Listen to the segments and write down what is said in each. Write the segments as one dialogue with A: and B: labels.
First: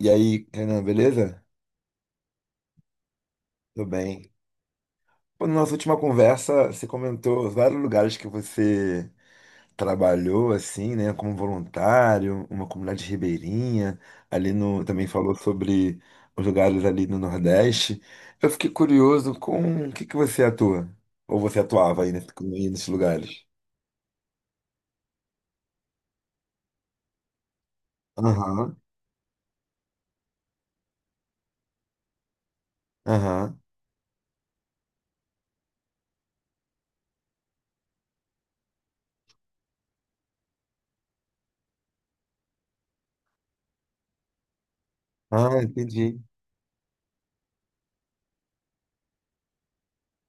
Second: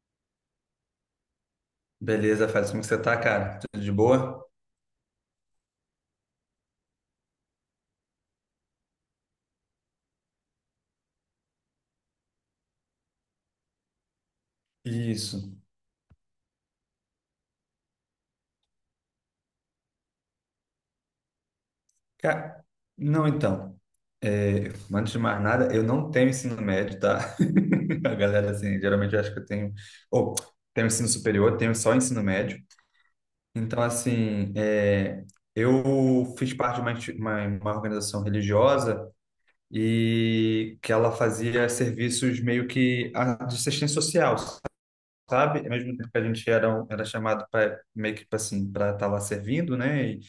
A: E aí, Renan, beleza?
B: Beleza, faz como que você tá, cara? Tudo
A: Tudo
B: de
A: bem.
B: boa?
A: Pô, na nossa última conversa, você comentou vários lugares que você trabalhou, assim, né, como voluntário, uma comunidade ribeirinha, ali no, também falou
B: Isso.
A: sobre os lugares ali no Nordeste. Eu fiquei curioso com o que que você atua, ou você atuava aí,
B: Cara,
A: aí nesses
B: não,
A: lugares?
B: então. Antes de mais nada, eu não tenho ensino médio, tá? A galera,
A: Aham,
B: assim, geralmente acha que eu tenho. Ou, tenho ensino superior, tenho só ensino médio.
A: aham.
B: Então, assim, eu fiz parte de uma organização religiosa e que ela fazia serviços meio que de assistência social,
A: Ah,
B: sabe? Ao mesmo tempo
A: entendi.
B: que a gente era, era chamado para meio que tipo assim, para estar lá servindo, né? E,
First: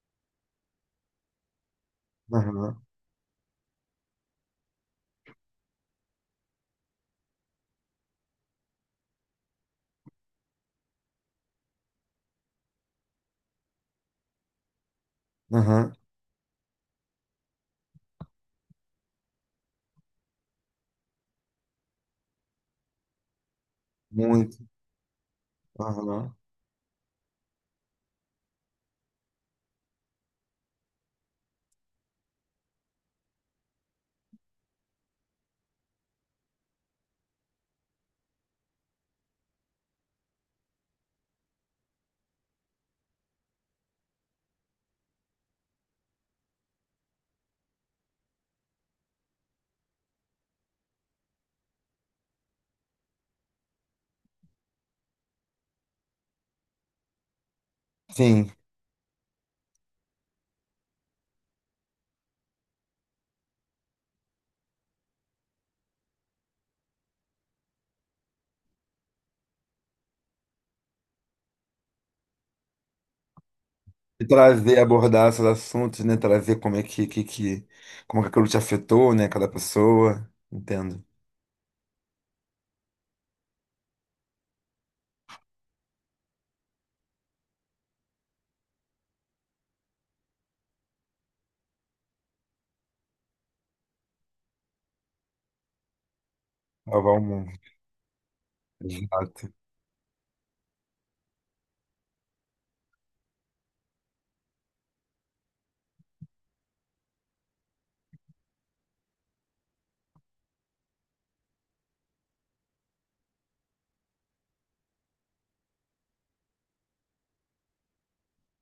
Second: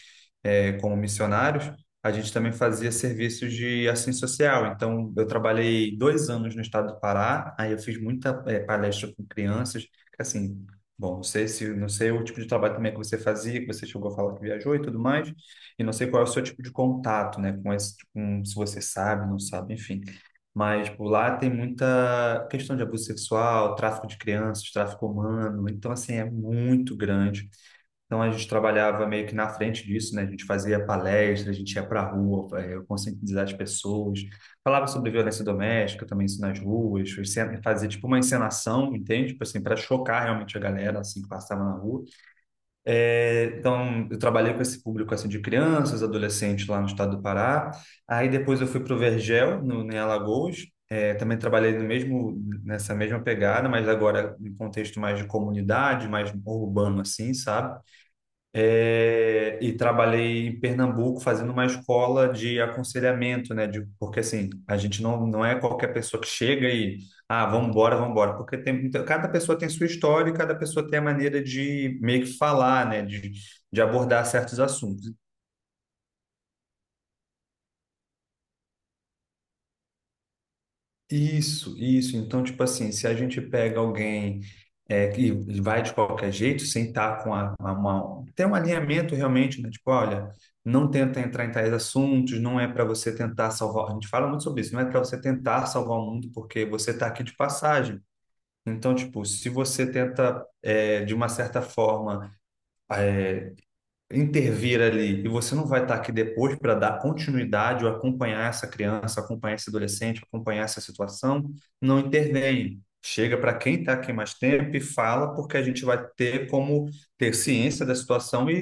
B: como missionários, a gente também
A: Aham,
B: fazia serviços de ação social. Então, eu trabalhei dois anos no estado do Pará, aí eu fiz muita palestra com crianças, assim, bom, não sei o tipo de trabalho também que você fazia, que você chegou a falar que viajou e tudo mais, e não
A: aham.
B: sei qual é o seu tipo de contato, né, com com, se você sabe, não sabe, enfim. Mas por lá tem muita questão de abuso sexual, tráfico de
A: Muito.
B: crianças, tráfico humano. Então, assim, é
A: Aham.
B: muito grande. Então a gente trabalhava meio que na frente disso, né? A gente fazia palestra, a gente ia para a rua, conscientizar as pessoas, falava sobre violência doméstica, também isso nas ruas, fazia tipo uma encenação, entende? Tipo assim, para chocar realmente a galera assim que passava na rua. Então eu trabalhei com esse público assim de crianças, adolescentes lá no estado do Pará. Aí depois eu fui para o Vergel, no, em Alagoas. Também trabalhei no mesmo nessa mesma pegada, mas agora em contexto mais de comunidade, mais urbano assim, sabe?
A: Sim.
B: É, e trabalhei em Pernambuco fazendo uma escola de aconselhamento, né? Porque assim, a gente não é qualquer pessoa que chega e, ah, vamos embora, vamos embora. Porque tem, cada pessoa tem sua história e cada pessoa tem a maneira de meio que falar, né? De
A: E
B: abordar certos
A: trazer,
B: assuntos.
A: abordar esses assuntos, né? Trazer como é que, que, como é que aquilo te afetou, né? Cada pessoa. Entendo.
B: Isso, isso. Então, tipo assim, se a gente pega alguém que vai de qualquer jeito, sem estar com a mão, tem um alinhamento realmente, né? Tipo, olha, não tenta entrar em tais assuntos, não é para você tentar salvar. A gente fala muito sobre isso, não é para você tentar salvar o mundo porque você está
A: Salvar o
B: aqui de
A: mundo.
B: passagem. Então, tipo, se
A: Exato.
B: você tenta, de uma certa forma, intervir ali e você não vai estar aqui depois para dar continuidade ou acompanhar essa criança, acompanhar esse adolescente, acompanhar essa situação, não intervém. Chega para quem está aqui mais tempo e fala, porque a gente vai ter como ter ciência da situação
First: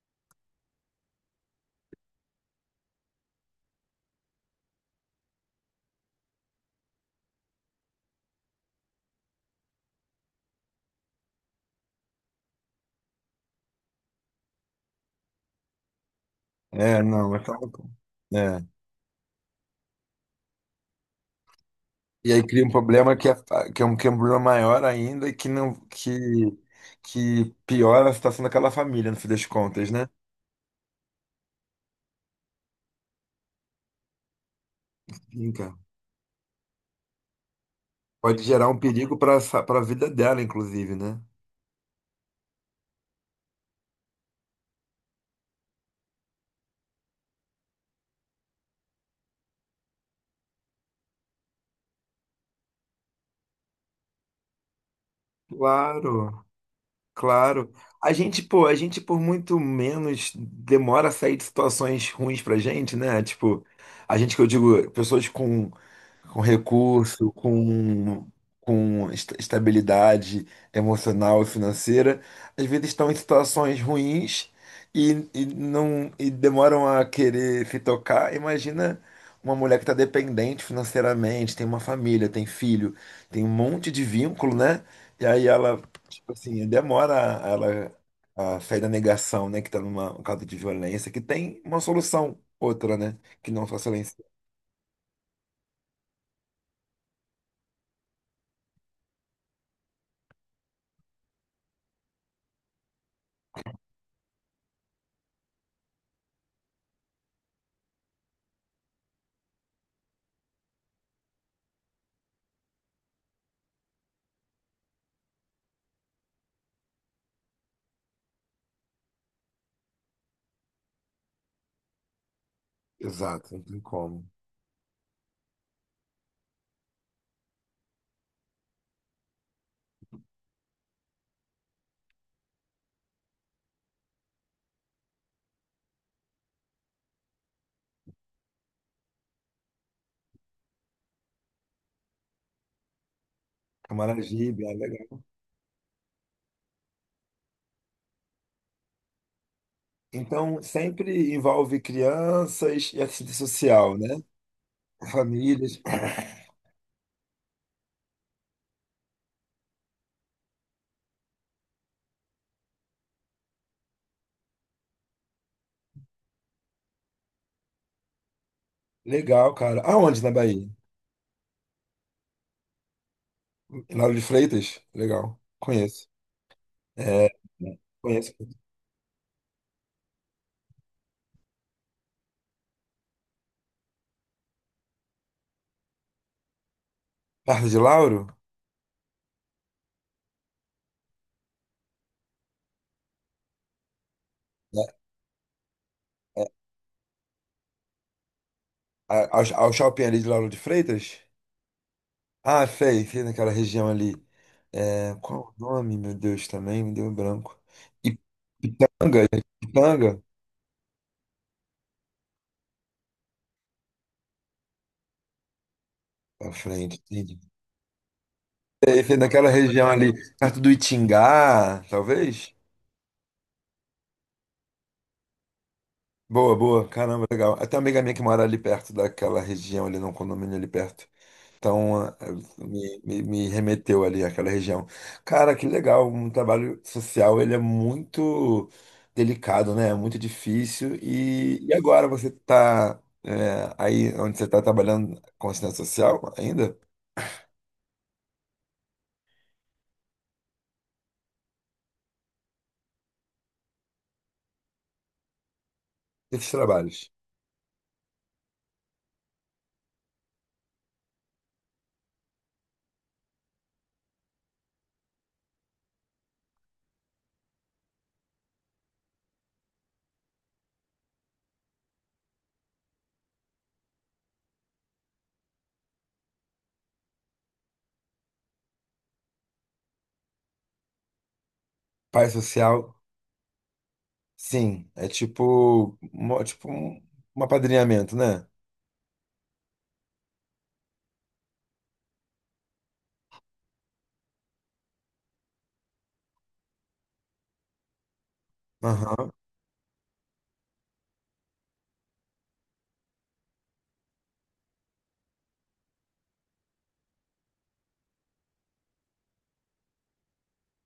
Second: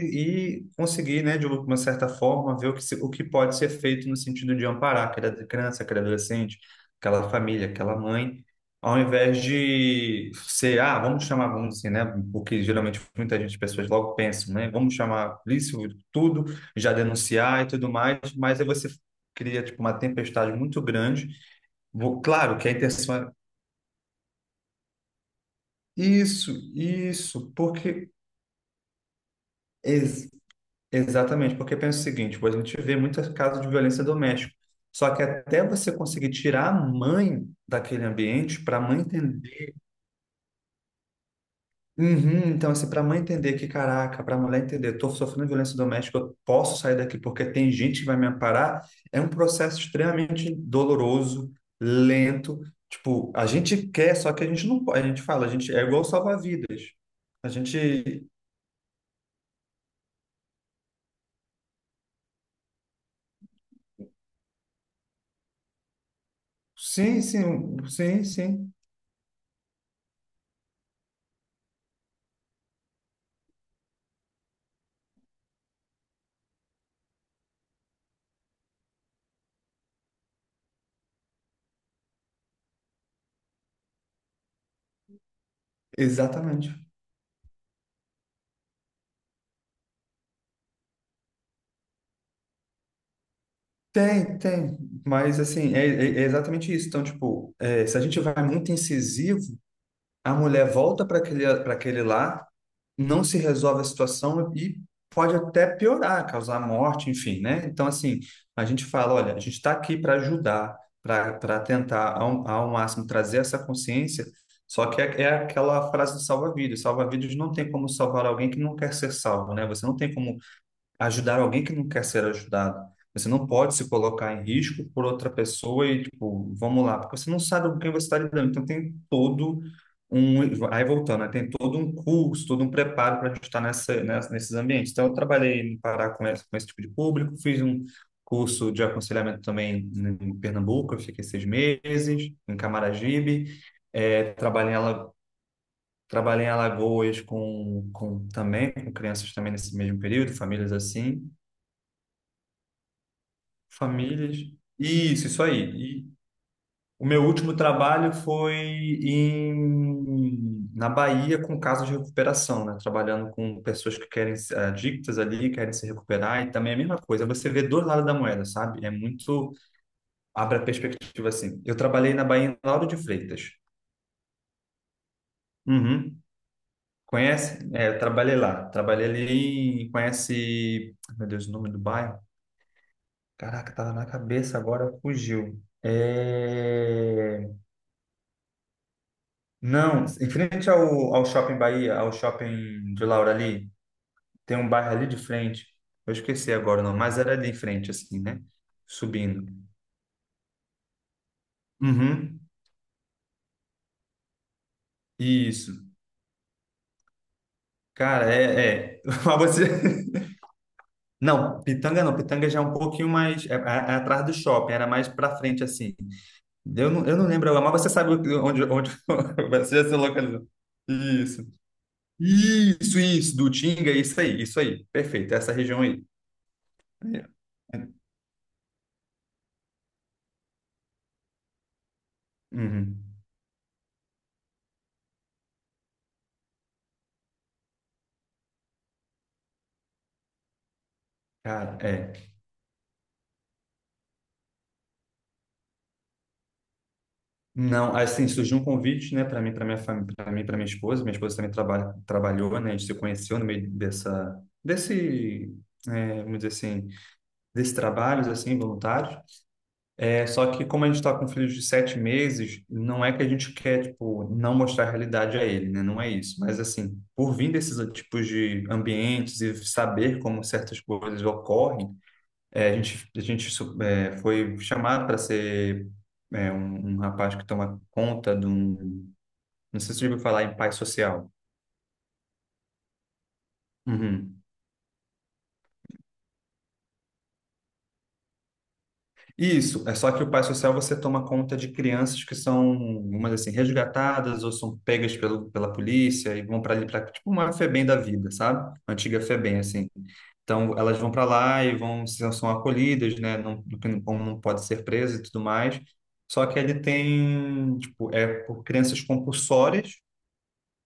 B: e conseguir, né, de uma certa forma, ver o que, o que pode ser feito no sentido de amparar aquela criança, aquele adolescente, aquela família, aquela mãe ao invés de ser, ah, vamos chamar, vamos assim, né? Porque geralmente muita gente, pessoas logo pensam, né? Vamos chamar a polícia, tudo, já
A: É, não, é
B: denunciar e
A: claro.
B: tudo mais, mas
A: É.
B: aí você cria, tipo, uma tempestade muito grande.
A: E aí
B: Claro
A: cria
B: que
A: um
B: a intenção
A: problema
B: é
A: que é um problema maior ainda e que não,
B: isso, isso,
A: que piora
B: porque.
A: a situação daquela família, no fim das contas, né?
B: ex- Exatamente, porque pensa o seguinte: pô, a gente vê muitos casos de violência doméstica, só que
A: Sim,
B: até
A: cara.
B: você conseguir tirar a mãe daquele
A: Pode
B: ambiente,
A: gerar
B: para
A: um
B: a mãe
A: perigo para
B: entender.
A: para a vida dela, inclusive, né?
B: Uhum, então, assim, para a mãe entender que, caraca, para a mulher entender, eu estou sofrendo violência doméstica, eu posso sair daqui porque tem gente que vai me amparar, é um processo extremamente doloroso, lento. Tipo, a gente quer, só que a gente não pode. A gente fala, a gente é igual
A: Claro.
B: salva-vidas. A
A: Claro. A
B: gente.
A: gente, pô, a gente por muito menos demora a sair de situações ruins pra gente, né? Tipo, a gente que eu digo, pessoas com
B: Sim,
A: recurso,
B: sim, um, sim, sim,
A: com estabilidade emocional e financeira, às vezes estão em situações ruins e não e demoram a querer se tocar. Imagina uma mulher que está dependente financeiramente, tem uma família, tem filho, tem um monte de vínculo, né? E aí ela, tipo assim,
B: exatamente.
A: ela a sair da negação, né? Que está numa causa de violência, que tem uma solução outra, né? Que não só silêncio.
B: Tem, tem, mas assim, é exatamente isso. Então, tipo, é, se a gente vai muito incisivo, a mulher volta para para aquele lar, não se resolve a situação e pode até piorar, causar morte, enfim, né? Então, assim, a gente fala, olha, a gente está aqui para ajudar, para tentar ao máximo trazer essa consciência, só que é aquela frase do salva-vidas, salva-vidas não tem como salvar alguém que não quer ser salvo, né? Você não tem como ajudar alguém que não quer ser ajudado. Você não
A: Exato, não
B: pode
A: tem
B: se
A: como.
B: colocar em risco por outra pessoa e, tipo, vamos lá, porque você não sabe com quem você está lidando. Então, tem todo um. Aí, voltando, né? Tem todo um curso, todo um preparo para a gente estar nesses ambientes. Então, eu trabalhei no Pará com com esse tipo de público, fiz um curso de aconselhamento também em Pernambuco, eu fiquei seis meses, em Camaragibe. É,
A: Camaragibe, ah, legal.
B: trabalhei em Alagoas com também com crianças também nesse mesmo período,
A: Então,
B: famílias assim.
A: sempre envolve crianças e assistente social, né?
B: Famílias. Isso aí.
A: Famílias.
B: E o meu último trabalho foi na Bahia com casos de recuperação, né? Trabalhando com pessoas que querem se- adictas ali, querem se recuperar, e também é a mesma coisa. Você vê dois lados da moeda, sabe? É muito.
A: Legal, cara. Aonde na
B: Abre a
A: Bahia?
B: perspectiva assim. Eu trabalhei na Bahia em Lauro de Freitas.
A: Em Lauro de Freitas? Legal. Conheço.
B: Uhum.
A: É,
B: Conhece?
A: né?
B: É, eu
A: Conheço.
B: trabalhei lá. Trabalhei ali em. Conhece. Meu Deus, o nome do bairro? Caraca, tava na cabeça agora, fugiu. É...
A: Perto de Lauro?
B: Não, em frente ao Shopping Bahia, ao Shopping de Laura ali, tem um
A: Né?
B: bairro ali de frente. Eu
A: É,
B: esqueci agora o nome, mas era ali em frente, assim, né?
A: Ao,
B: Subindo.
A: ao shopping ali de Lauro de Freitas?
B: Uhum,
A: Ah, sei, sei naquela região ali. É, qual o
B: isso.
A: nome, meu Deus, também? Me deu um branco. Ip-
B: Cara, é.
A: Ipiranga?
B: Mas você...
A: Ipiranga?
B: Não, Pitanga não. Pitanga já é um pouquinho mais... É atrás do shopping, era mais pra frente, assim.
A: Pra frente,
B: Eu não
A: entendi.
B: lembro agora, mas você sabe onde
A: Sei, sei naquela
B: você já
A: região
B: se
A: ali,
B: localizou.
A: perto do
B: Isso.
A: Itingá, talvez?
B: Isso, isso. Do Tinga, isso aí, isso aí. Perfeito, essa região aí.
A: Boa, boa. Caramba, legal. Até
B: É.
A: uma amiga minha que mora ali perto daquela região, ali num condomínio ali perto. Então, ah,
B: Uhum.
A: me remeteu ali àquela região. Cara, que legal. Um trabalho social, ele é muito delicado, né? É muito difícil. E
B: Cara,
A: agora
B: é.
A: você está aí onde você está trabalhando com assistência social ainda?
B: Não, assim, surgiu um convite, né, para mim, para minha família, para mim, para minha esposa. Minha esposa também trabalha, trabalhou, né, a gente se conheceu no meio vamos dizer
A: Esses
B: assim,
A: trabalhos.
B: desses trabalhos, assim, voluntários. É, só que como a gente está com filhos de sete meses, não é que a gente quer, tipo, não mostrar a realidade a ele, né, não é isso. Mas, assim, por vir desses tipos de ambientes e saber como certas coisas ocorrem, é, a gente foi chamado para ser um rapaz que toma conta de um. Não sei se você já ouviu falar em pai social.
A: Pai social,
B: Uhum.
A: sim. É tipo, é tipo um, um apadrinhamento, né?
B: Isso, é só que o pai social você toma conta de crianças que são, umas assim, resgatadas ou são pegas pela polícia e vão para ali, para tipo uma FEBEM da vida, sabe? Uma antiga
A: Aham.
B: FEBEM, assim. Então, elas vão para lá e vão, são acolhidas, né? Não, não pode ser presa e tudo mais. Só que ele tem, tipo, é por crianças compulsórias.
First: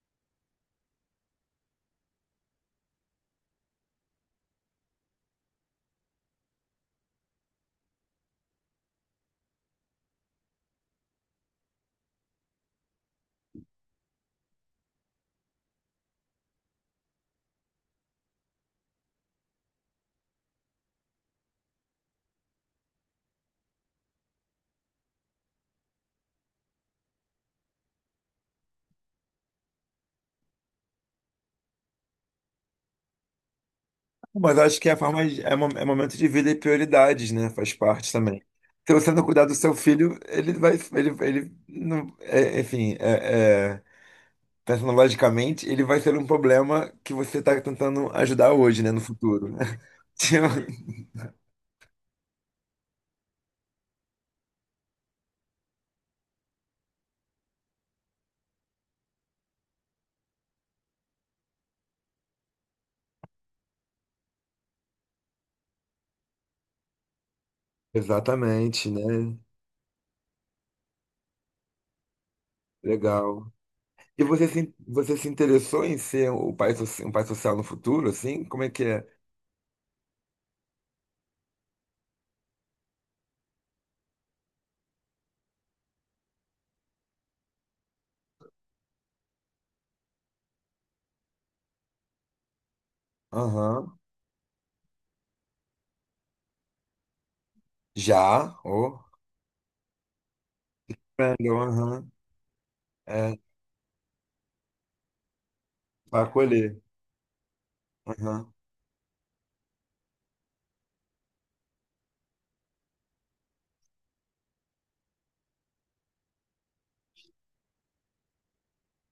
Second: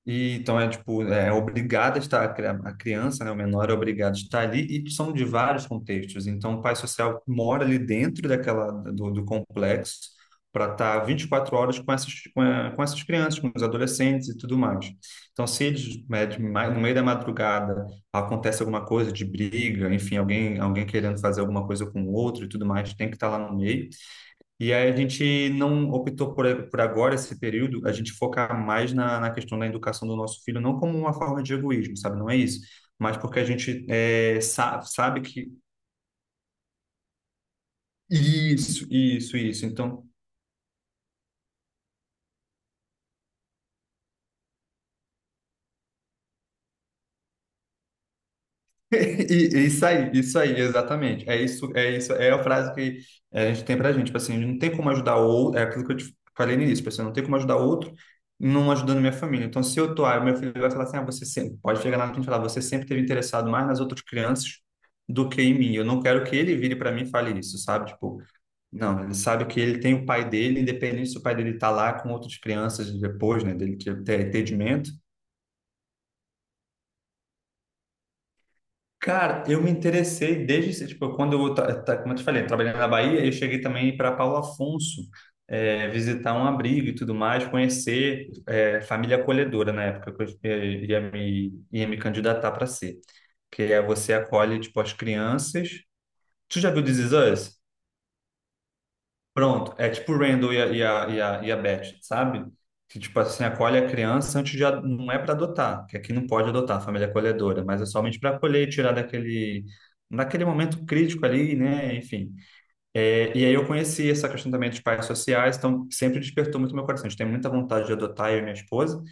B: E, então é tipo, é obrigada a estar, a criança, né, o menor é obrigado a estar ali, e são de vários contextos. Então, o pai social mora ali dentro do complexo para estar 24 horas com com essas crianças, com os adolescentes e tudo mais. Então, se eles, né, no meio da madrugada acontece alguma coisa de briga, enfim, alguém querendo fazer alguma coisa com o outro e tudo mais, tem que estar lá no meio. E aí a gente não optou por agora esse período, a gente focar mais na questão da educação do nosso filho, não como uma forma de egoísmo, sabe? Não é isso. Mas porque a gente
A: Mas acho que é a
B: sabe que
A: é, é momento de vida e prioridades, né? Faz parte também.
B: isso,
A: Se você não
B: isso,
A: cuidar do
B: isso.
A: seu
B: Então,
A: filho, ele vai, ele não, enfim, é, pensando logicamente, ele vai ser um problema que você está tentando ajudar hoje, né? No futuro. Né?
B: Isso aí, isso
A: Tipo,
B: aí, exatamente. É isso, é a frase que é, a gente tem pra gente, tipo assim, não tem como ajudar o outro, é aquilo que eu te falei no início, pessoal, não tem como ajudar o outro não ajudando minha família. Então, se eu tô, ah, meu filho vai falar assim, ah, você sempre, pode chegar lá na frente e falar, você sempre teve interessado mais nas outras crianças do que em mim. Eu não quero que ele vire para mim e fale isso, sabe? Tipo,
A: exatamente,
B: não, ele
A: né?
B: sabe que ele tem o pai dele, independente se o pai dele tá lá com outras crianças depois,
A: Legal.
B: né, dele
A: E
B: ter entendimento.
A: você se interessou em ser o pai, um pai social no futuro, assim? Como é que é?
B: Cara, eu me interessei desde, tipo, quando eu, como eu te falei, trabalhando na Bahia, eu cheguei também para Paulo Afonso, visitar um abrigo e tudo mais, conhecer, família acolhedora na época que eu ia me candidatar para ser. Que é
A: Aham.
B: você acolhe, tipo, as crianças. Tu já viu This Is Us?
A: Já? Oh.
B: Pronto, é tipo o Randall e e a
A: Aprendeu.
B: Beth,
A: Aham.
B: sabe? Que, tipo
A: É,
B: assim, acolhe a criança antes de... Não é para adotar, que aqui
A: para
B: não pode adotar, a
A: acolher.
B: família é acolhedora, mas é somente para
A: Aham.
B: acolher e tirar daquele... Naquele momento crítico ali, né? Enfim. É, e aí eu conheci essa questão também dos pais sociais, então sempre despertou muito meu coração. A gente tem muita vontade de adotar, eu e minha esposa,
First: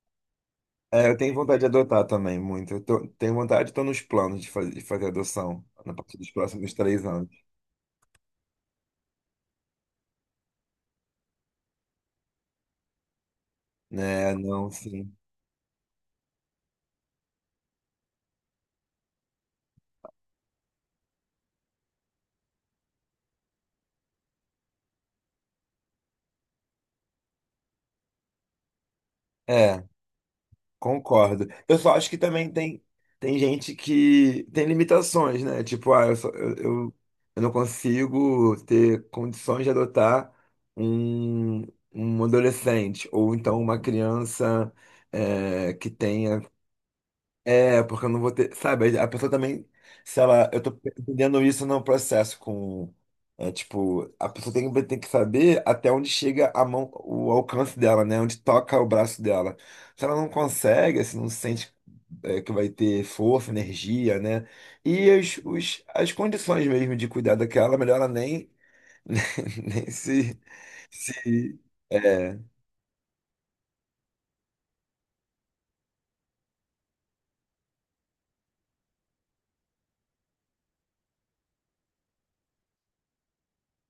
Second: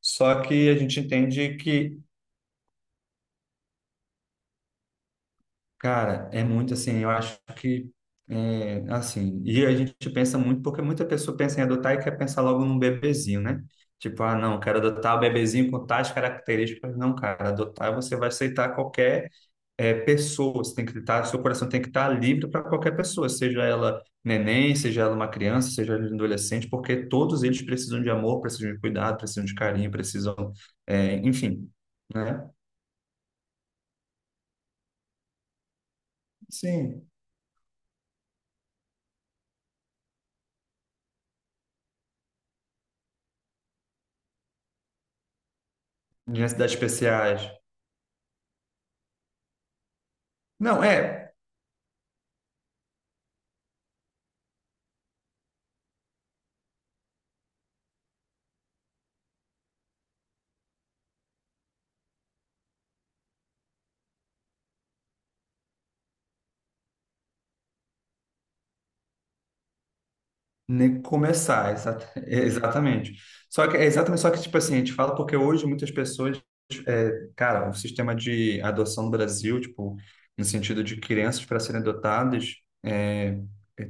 B: só que a gente
A: É, eu tenho
B: entende
A: vontade de
B: que
A: adotar também, muito. Tenho vontade, estou nos planos de fazer adoção a partir
B: cara,
A: dos
B: é
A: próximos
B: muito assim,
A: três
B: eu acho
A: anos.
B: que assim, e a gente pensa muito, porque muita pessoa pensa em adotar e quer pensar logo num bebezinho, né? Tipo,
A: Né,
B: ah, não,
A: não,
B: quero
A: sim.
B: adotar o bebezinho com tais características. Não, cara, adotar você vai aceitar qualquer pessoa, você tem que estar, seu coração tem que estar livre para qualquer pessoa, seja ela neném, seja ela uma criança, seja ela um adolescente, porque todos eles precisam de amor, precisam de cuidado, precisam de
A: É,
B: carinho, precisam,
A: concordo.
B: enfim,
A: Eu só acho que
B: né?
A: também tem, tem gente que tem limitações, né? Tipo, ah, eu, eu, eu
B: Sim,
A: eu não consigo ter condições de adotar um, um adolescente ou então uma criança é, que
B: de
A: tenha.
B: necessidades especiais.
A: É, porque eu não vou ter. Sabe, a pessoa também, se ela. Eu tô
B: Não, é.
A: entendendo isso no processo com. É tipo, a pessoa tem, tem que saber até onde chega a mão, o alcance dela, né? Onde toca o braço dela. Se ela não consegue, assim, não sente é, que vai ter força, energia, né? E os, as condições mesmo de cuidar daquela, melhor ela nem, nem se,
B: Nem
A: se
B: começar,
A: é.
B: é, exatamente. Só que, é exatamente, só que, tipo assim, a gente fala porque hoje muitas pessoas, cara, o sistema de adoção no Brasil, tipo, no sentido de crianças para serem adotadas, é,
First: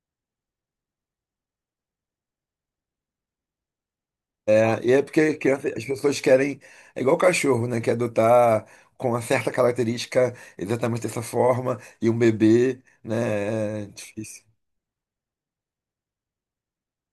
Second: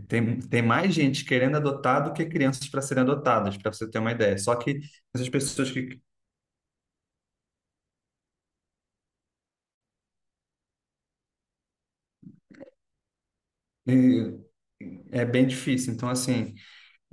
B: tem, tem mais gente querendo adotar do que crianças para serem adotadas, para você ter uma ideia. Só que
A: É, e é
B: essas
A: porque criança,
B: pessoas
A: as
B: que.
A: pessoas querem, é igual cachorro, né? Quer adotar com uma certa característica exatamente dessa forma, e um bebê, né? É difícil.
B: É, é bem difícil. Então, assim.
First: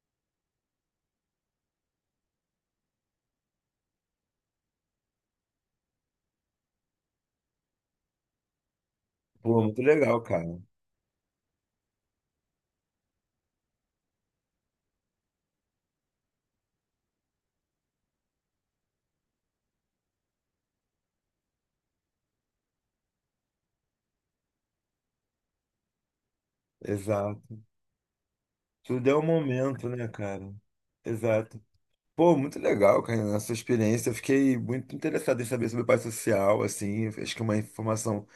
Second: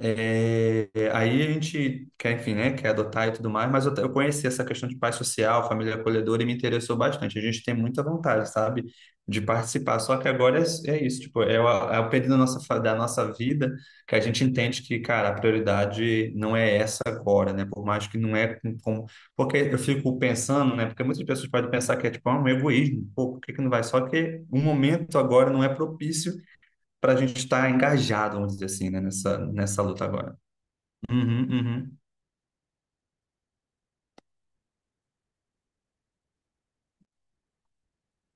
B: É, aí a gente quer, enfim, né, quer adotar e tudo mais, mas eu conheci essa questão de pai social, família acolhedora e me interessou bastante. A gente tem muita vontade, sabe, de
A: Pô, muito
B: participar. Só
A: legal,
B: que
A: cara.
B: agora é isso, tipo, é é o período da nossa, da nossa vida que a gente entende que, cara, a prioridade não é essa agora, né? Por mais que não é porque eu fico pensando, né? Porque muitas pessoas podem pensar que é tipo ah, um egoísmo, pô, por que que não vai? Só que o momento agora não é propício para a gente
A: Exato.
B: estar engajado, vamos dizer assim, né,
A: Tudo é um
B: nessa
A: momento,
B: luta
A: né,
B: agora.
A: cara?
B: Uhum,
A: Exato.
B: uhum.
A: Pô, muito legal, cara, a sua experiência. Eu fiquei muito interessado em saber sobre o pai social, assim. Acho que é uma informação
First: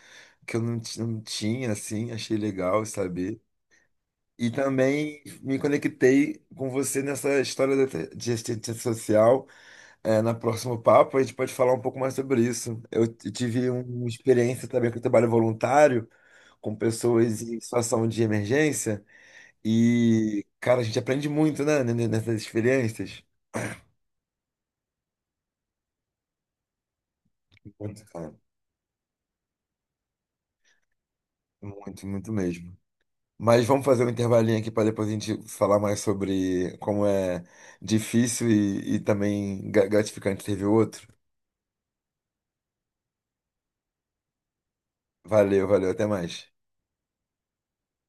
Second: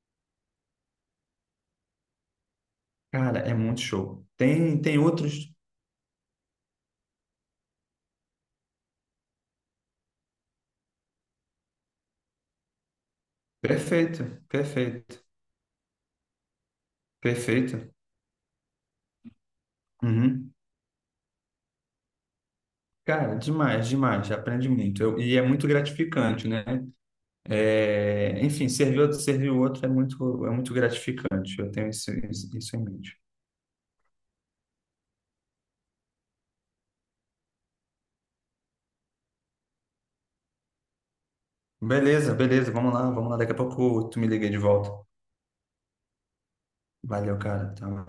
A: que eu não, não tinha, assim. Achei legal saber.
B: Cara, é muito show.
A: E
B: Tem, tem
A: também
B: outros.
A: me conectei com você nessa de assistência social. É, na próxima papo a gente pode falar um pouco mais sobre isso. Tive um, uma
B: Perfeito,
A: experiência também com o
B: perfeito,
A: trabalho voluntário, com pessoas em
B: perfeito.
A: situação de emergência, e,
B: Uhum.
A: cara, a gente aprende muito, né, nessas experiências.
B: Cara, demais, demais. Aprende muito. É muito gratificante, né?
A: Muito, cara.
B: É, enfim, servir outro, servir o outro é muito gratificante. Eu tenho
A: Muito,
B: isso,
A: muito
B: isso, isso
A: mesmo.
B: em mente.
A: Mas vamos fazer um intervalinho aqui para depois a gente falar mais sobre como é difícil e também gratificante ter o outro.
B: Beleza, beleza. Vamos lá, vamos lá. Daqui a pouco tu me liga de volta.
A: Valeu, valeu, até mais.
B: Valeu, cara. Tá